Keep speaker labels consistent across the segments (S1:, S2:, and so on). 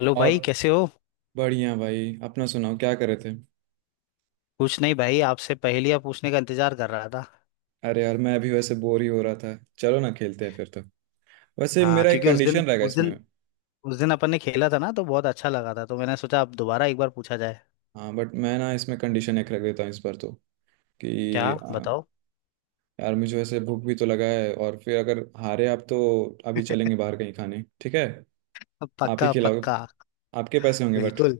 S1: Hello
S2: और।
S1: भाई कैसे हो।
S2: बढ़िया भाई, अपना सुनाओ, क्या कर रहे थे?
S1: कुछ नहीं भाई आपसे पहेलियां पूछने का इंतजार कर रहा था।
S2: अरे यार मैं अभी वैसे बोर ही हो रहा था। चलो ना, खेलते हैं फिर तो। वैसे
S1: हाँ
S2: मेरा एक
S1: क्योंकि उस दिन
S2: कंडीशन रहेगा
S1: उस
S2: इसमें।
S1: दिन उस दिन अपन ने खेला था ना तो बहुत अच्छा लगा था तो मैंने सोचा अब दोबारा एक बार पूछा जाए।
S2: हाँ बट मैं ना, इसमें कंडीशन एक रख देता हूँ इस बार तो।
S1: क्या
S2: कि
S1: बताओ।
S2: यार मुझे वैसे भूख भी तो लगा है, और फिर अगर हारे आप तो अभी चलेंगे बाहर कहीं खाने, ठीक है।
S1: अब
S2: आप ही
S1: पक्का
S2: खिलाओगे,
S1: पक्का
S2: आपके पैसे होंगे बट।
S1: बिल्कुल।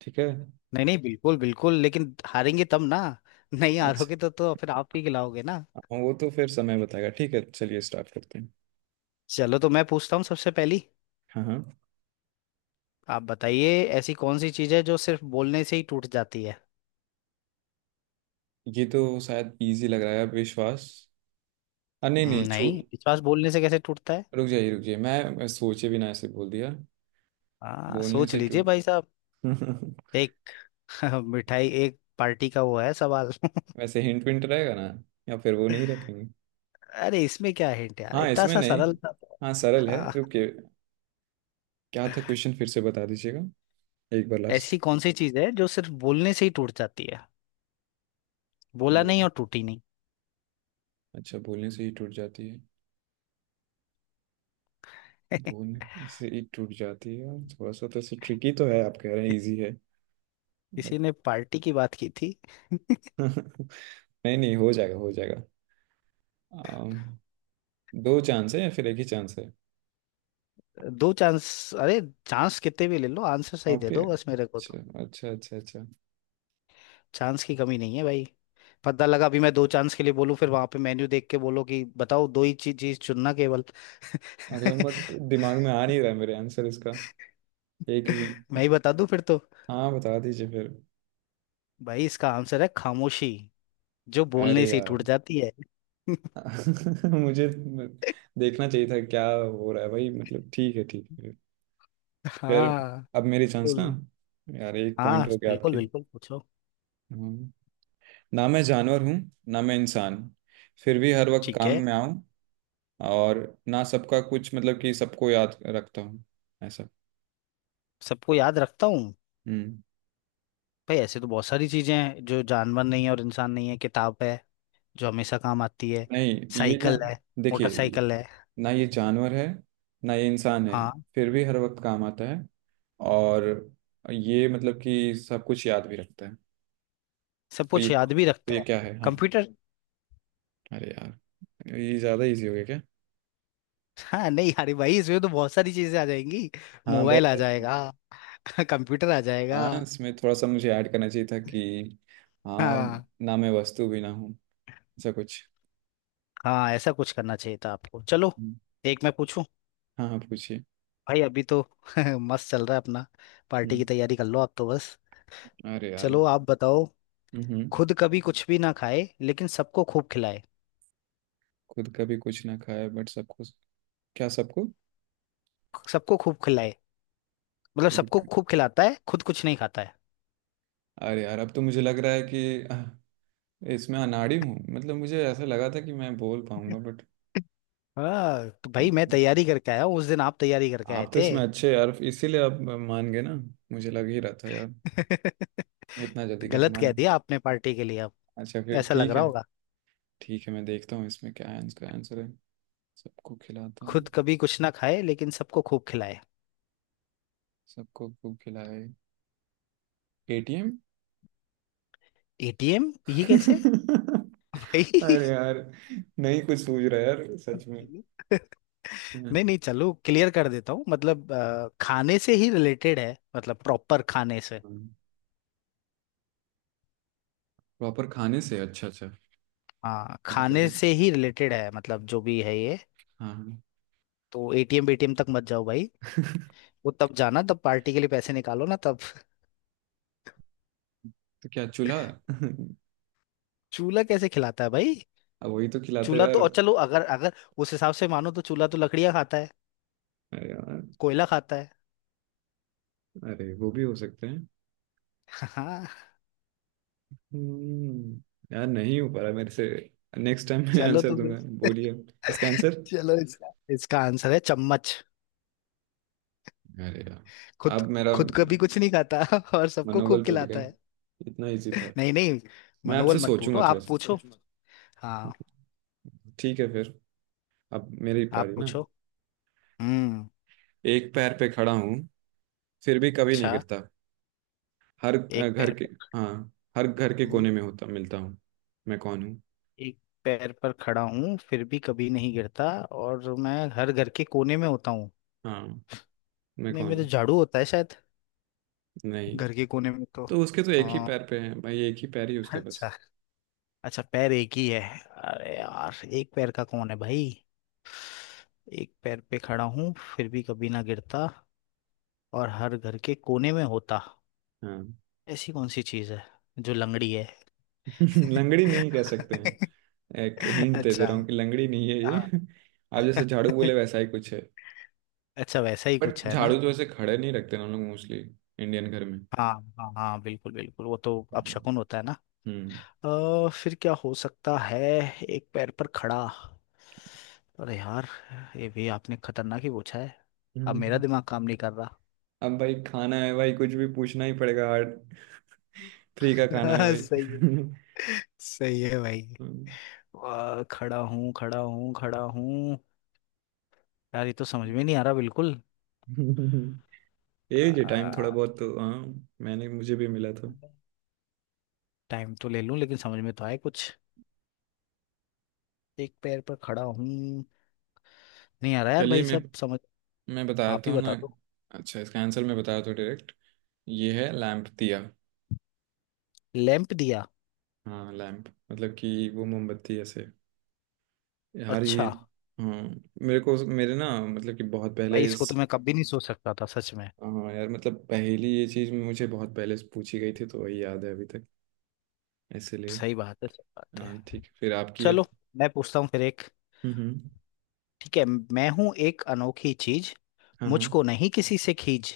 S2: ठीक है।
S1: नहीं नहीं बिल्कुल बिल्कुल लेकिन हारेंगे तब ना। नहीं
S2: अच्छा।
S1: हारोगे तो फिर आप ही खिलाओगे ना।
S2: हाँ, वो तो फिर समय बताएगा। ठीक है चलिए स्टार्ट करते हैं।
S1: चलो तो मैं पूछता हूँ सबसे पहली।
S2: हाँ हाँ।
S1: आप बताइए। ऐसी कौन सी चीज़ है जो सिर्फ बोलने से ही टूट जाती है।
S2: ये तो शायद इजी लग रहा है, विश्वास। नहीं नहीं, छू।
S1: नहीं विश्वास बोलने से कैसे टूटता है।
S2: रुक जाइए रुक जाइए, मैं सोचे भी ना ऐसे बोल दिया।
S1: हाँ
S2: बोलने
S1: सोच
S2: से टू।
S1: लीजिए भाई साहब। एक मिठाई एक पार्टी का वो है सवाल।
S2: वैसे हिंट विंट रहेगा ना? या फिर वो नहीं रखेंगे?
S1: अरे इसमें क्या हिंट यार
S2: हाँ
S1: इतना
S2: इसमें
S1: सा
S2: नहीं।
S1: सरल था तो।
S2: हाँ सरल है,
S1: हाँ
S2: रुकिए। क्या था क्वेश्चन, फिर से बता दीजिएगा एक बार, लास्ट।
S1: ऐसी कौन सी चीज है जो सिर्फ बोलने से ही टूट जाती है। बोला
S2: बोल।
S1: नहीं और टूटी नहीं।
S2: अच्छा, बोलने से ही टूट जाती है। बोलने से ही टूट जाती है, थोड़ा सा तो ऐसे ट्रिकी तो है, आप कह रहे हैं इजी है।
S1: किसी
S2: बट।
S1: ने पार्टी की बात की थी।
S2: नहीं नहीं, हो जाएगा हो जाएगा। अम, दो चांस है या फिर एक ही चांस है?
S1: दो चांस। अरे चांस कितने भी ले लो आंसर सही दे
S2: ओके।
S1: दो बस मेरे को
S2: अच्छा
S1: तो।
S2: अच्छा अच्छा अच्छा।
S1: चांस की कमी नहीं है भाई। पता लगा अभी मैं दो चांस के लिए बोलूं फिर वहां पे मेन्यू देख के बोलो कि बताओ दो ही चीज चीज चुनना केवल।
S2: अरे बट दिमाग में आ नहीं रहा है मेरे, आंसर इसका। एक भी।
S1: मैं ही बता दूं फिर तो।
S2: हाँ बता दीजिए फिर।
S1: भाई इसका आंसर है खामोशी। जो बोलने
S2: अरे
S1: से ही टूट
S2: यार।
S1: जाती है।
S2: मुझे देखना चाहिए था क्या हो रहा है भाई, मतलब ठीक है ठीक है। फिर।
S1: हाँ
S2: अब मेरी चांस ना।
S1: फुल।
S2: यार एक
S1: हाँ
S2: पॉइंट हो गया
S1: बिल्कुल
S2: आपकी।
S1: बिल्कुल पूछो।
S2: हम्म। ना मैं जानवर हूँ, ना मैं इंसान। फिर भी हर वक्त
S1: ठीक
S2: काम
S1: है।
S2: में आऊँ। और। ना सबका कुछ, मतलब कि सबको याद रखता हूँ। ऐसा।
S1: सबको याद रखता हूँ।
S2: हम्म।
S1: भाई ऐसे तो बहुत सारी चीजें हैं जो जानवर नहीं है और इंसान नहीं है किताब है। जो हमेशा काम आती है।
S2: नहीं। ये ना,
S1: साइकिल है।
S2: देखिए।
S1: मोटरसाइकिल है।
S2: ना ये जानवर है, ना ये इंसान है।
S1: हाँ
S2: फिर भी हर वक्त काम आता है। और ये मतलब कि सब कुछ याद भी रखता है।
S1: सब कुछ याद भी
S2: तो
S1: रखता
S2: ये
S1: है।
S2: क्या है, हाँ?
S1: कंप्यूटर।
S2: अरे यार, ये ज़्यादा इजी हो गया क्या?
S1: हाँ नहीं अरे भाई इसमें तो बहुत सारी चीजें आ जाएंगी।
S2: हाँ, बहुत
S1: मोबाइल आ
S2: सारी चीज़।
S1: जाएगा। कंप्यूटर आ जाएगा।
S2: हाँ, इसमें थोड़ा सा मुझे ऐड करना चाहिए था कि। हाँ।
S1: हाँ
S2: ना मैं वस्तु भी ना हूँ, ऐसा कुछ।
S1: हाँ ऐसा कुछ करना चाहिए था आपको चलो।
S2: हम्म,
S1: एक मैं पूछूं।
S2: हाँ हाँ, पूछिए।
S1: भाई अभी तो मस्त चल रहा है अपना। पार्टी की
S2: हम्म,
S1: तैयारी कर लो आप तो बस।
S2: अरे यार।
S1: चलो आप बताओ।
S2: हम्म।
S1: खुद कभी कुछ भी ना खाए लेकिन सबको खूब खिलाए।
S2: खुद कभी कुछ ना खाया, बट सबको, क्या सबको।
S1: सबको खूब खिलाए। मतलब
S2: खुद।
S1: सबको खूब खिलाता है खुद कुछ नहीं खाता है।
S2: अरे यार, अब तो मुझे लग रहा है कि इसमें अनाड़ी हूँ, मतलब मुझे ऐसा लगा था कि मैं बोल पाऊंगा बट।
S1: हाँ तो
S2: खुद।
S1: भाई मैं तैयारी करके आया हूँ उस दिन आप तैयारी करके आए
S2: आप तो
S1: थे।
S2: इसमें अच्छे यार, इसीलिए आप मान गए ना। मुझे लग ही रहा था यार। इतना जल्दी कैसे
S1: गलत
S2: मान
S1: कह
S2: गए?
S1: दिया आपने पार्टी के लिए अब।
S2: अच्छा फिर
S1: ऐसा लग
S2: ठीक
S1: रहा
S2: है।
S1: होगा।
S2: ठीक है, मैं देखता हूँ इसमें क्या है। इसका आंसर है, सबको खिलाता
S1: खुद
S2: है,
S1: कभी कुछ ना खाए लेकिन सबको खूब खिलाए।
S2: सबको खूब खिलाए। एटीएम।
S1: एटीएम ये कैसे भाई।
S2: अरे यार, नहीं कुछ सूझ रहा है यार सच में।
S1: नहीं नहीं चलो क्लियर कर देता हूँ मतलब खाने से ही रिलेटेड है मतलब प्रॉपर खाने से।
S2: प्रॉपर खाने से, अच्छा अच्छा।
S1: हाँ
S2: खुद
S1: खाने
S2: कभी,
S1: से ही रिलेटेड है मतलब जो भी है ये।
S2: हाँ हाँ।
S1: तो एटीएम बीटीएम तक मत जाओ भाई। वो तब जाना तब पार्टी के लिए पैसे निकालो ना तब।
S2: तो क्या, चूल्हा?
S1: चूल्हा कैसे खिलाता है भाई।
S2: अब वही तो खिलाता है
S1: चूल्हा तो
S2: यार।
S1: और चलो अगर अगर उस हिसाब से मानो तो चूल्हा तो लकड़ियाँ खाता है।
S2: अरे यार,
S1: कोयला खाता है।
S2: अरे वो भी हो सकते हैं।
S1: हाँ
S2: हम्म, यार नहीं हो पा रहा मेरे से। नेक्स्ट टाइम मैं
S1: चलो
S2: आंसर
S1: तो
S2: दूंगा।
S1: फिर।
S2: बोलिए इसका आंसर।
S1: चलो इसका इसका आंसर है चम्मच।
S2: अरे यार,
S1: खुद
S2: अब मेरा
S1: खुद कभी कुछ नहीं खाता और सबको खूब
S2: मनोबल टूट
S1: खिलाता
S2: गया।
S1: है।
S2: इतना इजी था।
S1: नहीं नहीं
S2: मैं आपसे
S1: मनोबल मत टूटो
S2: सोचूंगा
S1: आप
S2: थोड़ा
S1: अच्छा
S2: सा।
S1: पूछो सोच मत। हाँ
S2: ठीक है फिर। अब मेरी
S1: आप
S2: पारी ना।
S1: पूछो। हम्म।
S2: एक पैर पे खड़ा हूँ, फिर भी कभी नहीं
S1: अच्छा
S2: गिरता। हर
S1: एक
S2: घर
S1: पैर
S2: के।
S1: पर।
S2: हाँ। हर घर के
S1: हम्म,
S2: कोने में होता मिलता हूँ। मैं कौन हूँ?
S1: एक पैर पर खड़ा हूँ फिर भी कभी नहीं गिरता और मैं हर घर के कोने में होता हूँ।
S2: हाँ। मैं
S1: नहीं
S2: कौन
S1: मेरे
S2: हूँ?
S1: झाड़ू होता है शायद।
S2: नहीं।
S1: घर के कोने में तो।
S2: तो उसके तो एक ही
S1: आ,
S2: पैर पे है भाई, एक ही पैर ही उसका बस।
S1: अच्छा। अच्छा पैर एक ही है। अरे यार एक पैर का कौन है भाई। एक पैर पे खड़ा हूँ फिर भी कभी ना गिरता। और हर घर के कोने में होता।
S2: हाँ।
S1: ऐसी कौन सी चीज है। जो लंगड़ी है।
S2: लंगड़ी नहीं कह सकते हैं। एक हिंट दे दे
S1: अच्छा
S2: रहा हूँ कि लंगड़ी नहीं है ये।
S1: हाँ।
S2: आप जैसे झाड़ू बोले, वैसा ही कुछ है।
S1: अच्छा वैसा ही
S2: बट
S1: कुछ है ना।
S2: झाड़ू तो ऐसे खड़े नहीं रखते ना हम लोग, मोस्टली इंडियन घर में।
S1: हाँ हाँ हाँ बिल्कुल बिल्कुल वो तो अपशकुन होता है ना।
S2: हम्म।
S1: फिर क्या हो सकता है। एक पैर पर खड़ा। अरे यार ये भी आपने खतरनाक ही पूछा है। अब मेरा
S2: हम्म।
S1: दिमाग काम नहीं कर रहा।
S2: अब भाई, खाना है भाई, कुछ भी पूछना ही पड़ेगा हार्ड। फ्री का खाना है भाई।
S1: सही है। सही है भाई। खड़ा हूँ खड़ा हूँ खड़ा हूँ। यार ये तो समझ में नहीं आ रहा बिल्कुल।
S2: ये जी टाइम थोड़ा बहुत तो, हाँ। मैंने, मुझे भी मिला था।
S1: टाइम तो ले लूं लेकिन समझ में तो आए कुछ। एक पैर पर खड़ा हूँ। नहीं आ रहा यार
S2: चलिए
S1: भाई
S2: मैं
S1: सब समझ।
S2: मैं
S1: आप
S2: बताता
S1: ही
S2: हूँ ना।
S1: बता दो।
S2: अच्छा, इसका आंसर मैं बताता हूँ डायरेक्ट। ये है लैम्प दिया।
S1: लैंप दिया।
S2: हाँ लैम्प, मतलब कि वो मोमबत्ती ऐसे। यार ये।
S1: अच्छा
S2: हाँ। मेरे को मेरे ना, मतलब कि बहुत
S1: भाई
S2: पहले
S1: इसको
S2: इस।
S1: तो मैं कभी नहीं सोच सकता था सच में।
S2: हाँ यार, मतलब पहली ये चीज़ मुझे बहुत पहले से पूछी गई थी तो वही याद है अभी तक। इसलिए।
S1: सही बात है सही बात है।
S2: हाँ ठीक है, फिर आपकी है।
S1: चलो मैं पूछता हूँ फिर एक।
S2: हम्म।
S1: ठीक है मैं हूँ एक अनोखी चीज।
S2: हाँ हाँ।
S1: मुझको नहीं किसी से खींच।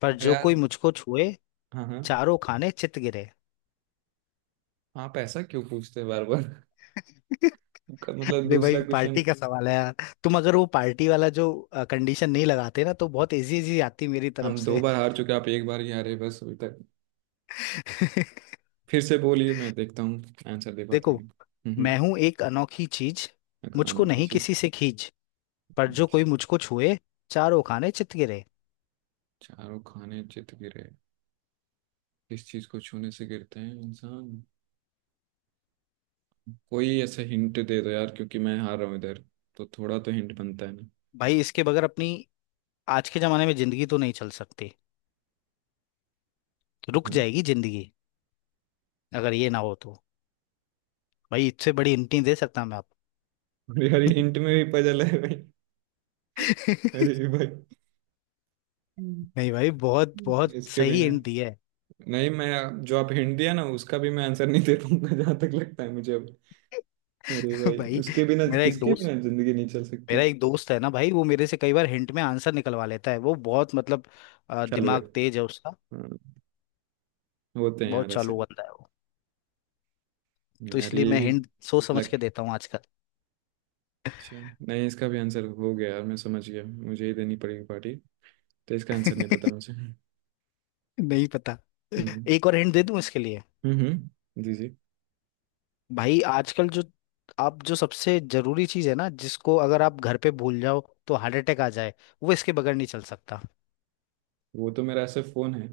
S1: पर
S2: अरे
S1: जो कोई
S2: यार।
S1: मुझको छुए।
S2: हाँ हाँ।
S1: चारों खाने चित गिरे।
S2: आप ऐसा क्यों पूछते हैं बार बार? आपका मतलब
S1: अरे
S2: दूसरा
S1: भाई
S2: क्वेश्चन।
S1: पार्टी का सवाल है यार। तुम अगर वो पार्टी वाला जो कंडीशन नहीं लगाते ना तो बहुत इजी इजी आती मेरी तरफ
S2: हम दो
S1: से।
S2: बार हार चुके, आप एक बार ही हारे बस अभी तक। फिर से बोलिए, मैं देखता हूँ आंसर दे पाता
S1: देखो।
S2: हूँ।
S1: मैं
S2: हम्म
S1: हूं एक अनोखी चीज। मुझको
S2: अनोखी
S1: नहीं
S2: चीज।
S1: किसी से खींच। पर जो कोई
S2: अच्छा।
S1: मुझको छुए। चारों खाने चित गिरे।
S2: चारों खाने चित गिरे। किस चीज को छूने से गिरते हैं इंसान? कोई ऐसा हिंट दे दो यार, क्योंकि मैं हार रहा हूँ इधर, तो थोड़ा तो हिंट बनता है ना।
S1: भाई इसके बगैर अपनी आज के जमाने में जिंदगी तो नहीं चल सकती। रुक
S2: हाँ।
S1: जाएगी जिंदगी। अगर ये ना हो तो। भाई इससे बड़ी हिंट नहीं दे सकता मैं आपको।
S2: अरे अरे, हिंट में भी पजल है भाई। अरे भाई। हम्म।
S1: नहीं भाई बहुत बहुत
S2: इसके
S1: सही
S2: बिना।
S1: हिंट दिया है।
S2: नहीं, मैं जो आप हिंट दिया ना, उसका भी मैं आंसर नहीं दे पाऊंगा जहां तक लगता है मुझे अब। अरे भाई,
S1: भाई
S2: उसके बिना,
S1: मेरा एक
S2: किसके
S1: दोस्त
S2: बिना जिंदगी नहीं चल
S1: मेरा
S2: सकती?
S1: एक दोस्त है ना भाई वो मेरे से कई बार हिंट में आंसर निकलवा लेता है वो बहुत मतलब
S2: चालू है।
S1: दिमाग तेज है उसका।
S2: हाँ। होते हैं यार
S1: बहुत
S2: ऐसे।
S1: चालू बंदा है वो। तो
S2: यार
S1: इसलिए
S2: ये
S1: मैं
S2: भी।
S1: हिंट सोच समझ
S2: लग।
S1: के देता हूँ आजकल।
S2: अच्छा। नहीं, इसका भी आंसर हो गया यार, मैं समझ गया, मुझे ही देनी पड़ेगी पार्टी। तो इसका आंसर नहीं पता मुझे।
S1: नहीं पता।
S2: हम्म।
S1: एक और हिंट दे दूं इसके लिए।
S2: जी जी।
S1: भाई आजकल जो आप जो सबसे जरूरी चीज है ना जिसको अगर आप घर पे भूल जाओ तो हार्ट अटैक आ जाए। वो इसके बगैर नहीं चल सकता।
S2: वो तो मेरा ऐसा फोन है।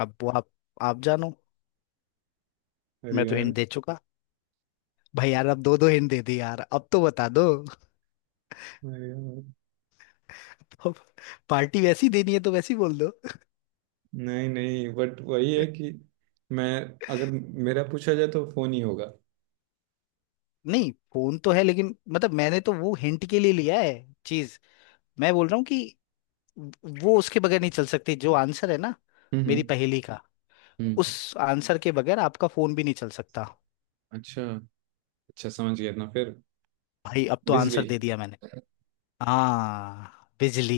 S1: अब वो आप जानो।
S2: अरे
S1: मैं तो
S2: यार।
S1: हिंट दे चुका। भाई यार अब दो दो हिंट दे दी यार अब तो बता दो।
S2: अरे यार,
S1: अब पार्टी वैसी देनी है तो वैसी बोल दो।
S2: नहीं नहीं, बट वही है कि मैं, अगर मेरा पूछा जाए तो फोन ही होगा।
S1: नहीं फोन तो है लेकिन मतलब मैंने तो वो हिंट के लिए लिया है। चीज। मैं बोल रहा हूँ कि वो उसके बगैर नहीं चल सकती जो आंसर है ना।
S2: हम्म।
S1: मेरी पहेली का। उस
S2: हम्म,
S1: आंसर के बगैर आपका फोन भी नहीं चल सकता।
S2: अच्छा। अच्छा समझ गया ना फिर।
S1: भाई अब तो
S2: बिजली।
S1: आंसर दे दिया मैंने। हाँ बिजली।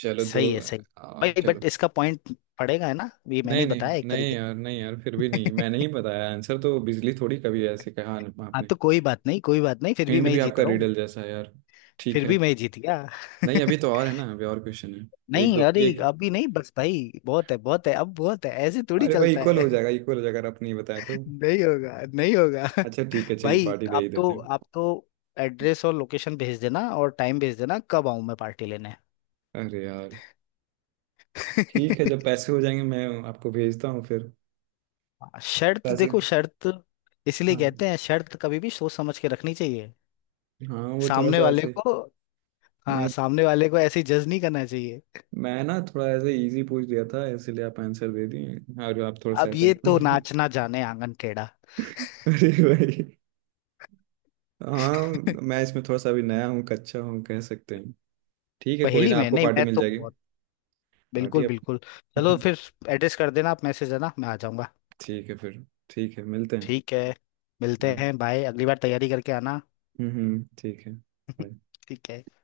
S2: चलो दो।
S1: सही है सही। भाई
S2: चलो।
S1: बट इसका पॉइंट पड़ेगा है ना ये मैंने ही
S2: नहीं नहीं।
S1: बताया एक
S2: नहीं
S1: तरीके
S2: यार, नहीं यार, फिर भी नहीं मैंने
S1: से।
S2: ही बताया आंसर तो, बिजली थोड़ी कभी ऐसे कहा
S1: हाँ
S2: आपने।
S1: तो कोई बात नहीं फिर भी
S2: हिंट
S1: मैं
S2: भी
S1: ही जीत
S2: आपका
S1: रहा हूँ।
S2: रिडल जैसा है यार। ठीक
S1: फिर
S2: है।
S1: भी मैं ही जीत गया।
S2: नहीं अभी तो और है ना, अभी और क्वेश्चन है। एक
S1: नहीं
S2: दो
S1: अरे
S2: एक।
S1: अभी नहीं बस भाई बहुत है अब बहुत है ऐसे थोड़ी
S2: अरे भाई,
S1: चलता है।
S2: इक्वल हो जाएगा अगर आपने बताया तो।
S1: नहीं होगा नहीं होगा।
S2: अच्छा ठीक है, चलिए
S1: भाई
S2: पार्टी दे ही
S1: आप
S2: देते
S1: तो
S2: हैं।
S1: आप तो एड्रेस और लोकेशन भेज देना और टाइम भेज देना कब आऊं मैं पार्टी लेने।
S2: अरे यार। ठीक है, जब पैसे हो जाएंगे मैं आपको भेजता हूँ फिर।
S1: हाँ, शर्त
S2: पैसे।
S1: देखो शर्त। इसलिए
S2: हाँ।
S1: कहते हैं शर्त कभी भी सोच समझ के रखनी चाहिए।
S2: हाँ वो थोड़ा
S1: सामने
S2: सा
S1: वाले
S2: ऐसे।
S1: को। हाँ
S2: नहीं।
S1: सामने वाले को ऐसे जज नहीं करना चाहिए।
S2: मैं ना थोड़ा ऐसे इजी पूछ दिया था, इसलिए आप आंसर दे दिए। और आप थोड़ा सा
S1: अब
S2: ऐसे।
S1: ये तो नाचना जाने आंगन टेढ़ा।
S2: अरे भाई। हाँ। मैं इसमें थोड़ा सा अभी नया हूँ, कच्चा हूँ कह सकते हैं। ठीक है कोई
S1: पहली
S2: ना,
S1: में
S2: आपको
S1: नहीं
S2: पार्टी
S1: मैं
S2: मिल
S1: तो
S2: जाएगी।
S1: बहुत
S2: पार्टी
S1: बिल्कुल
S2: आपको।
S1: बिल्कुल। चलो फिर एड्रेस कर देना आप मैसेज है ना मैं आ जाऊंगा।
S2: ठीक है फिर। ठीक है मिलते हैं।
S1: ठीक है मिलते
S2: बाय।
S1: हैं बाय अगली बार तैयारी करके आना।
S2: ठीक है, बाय।
S1: ठीक है।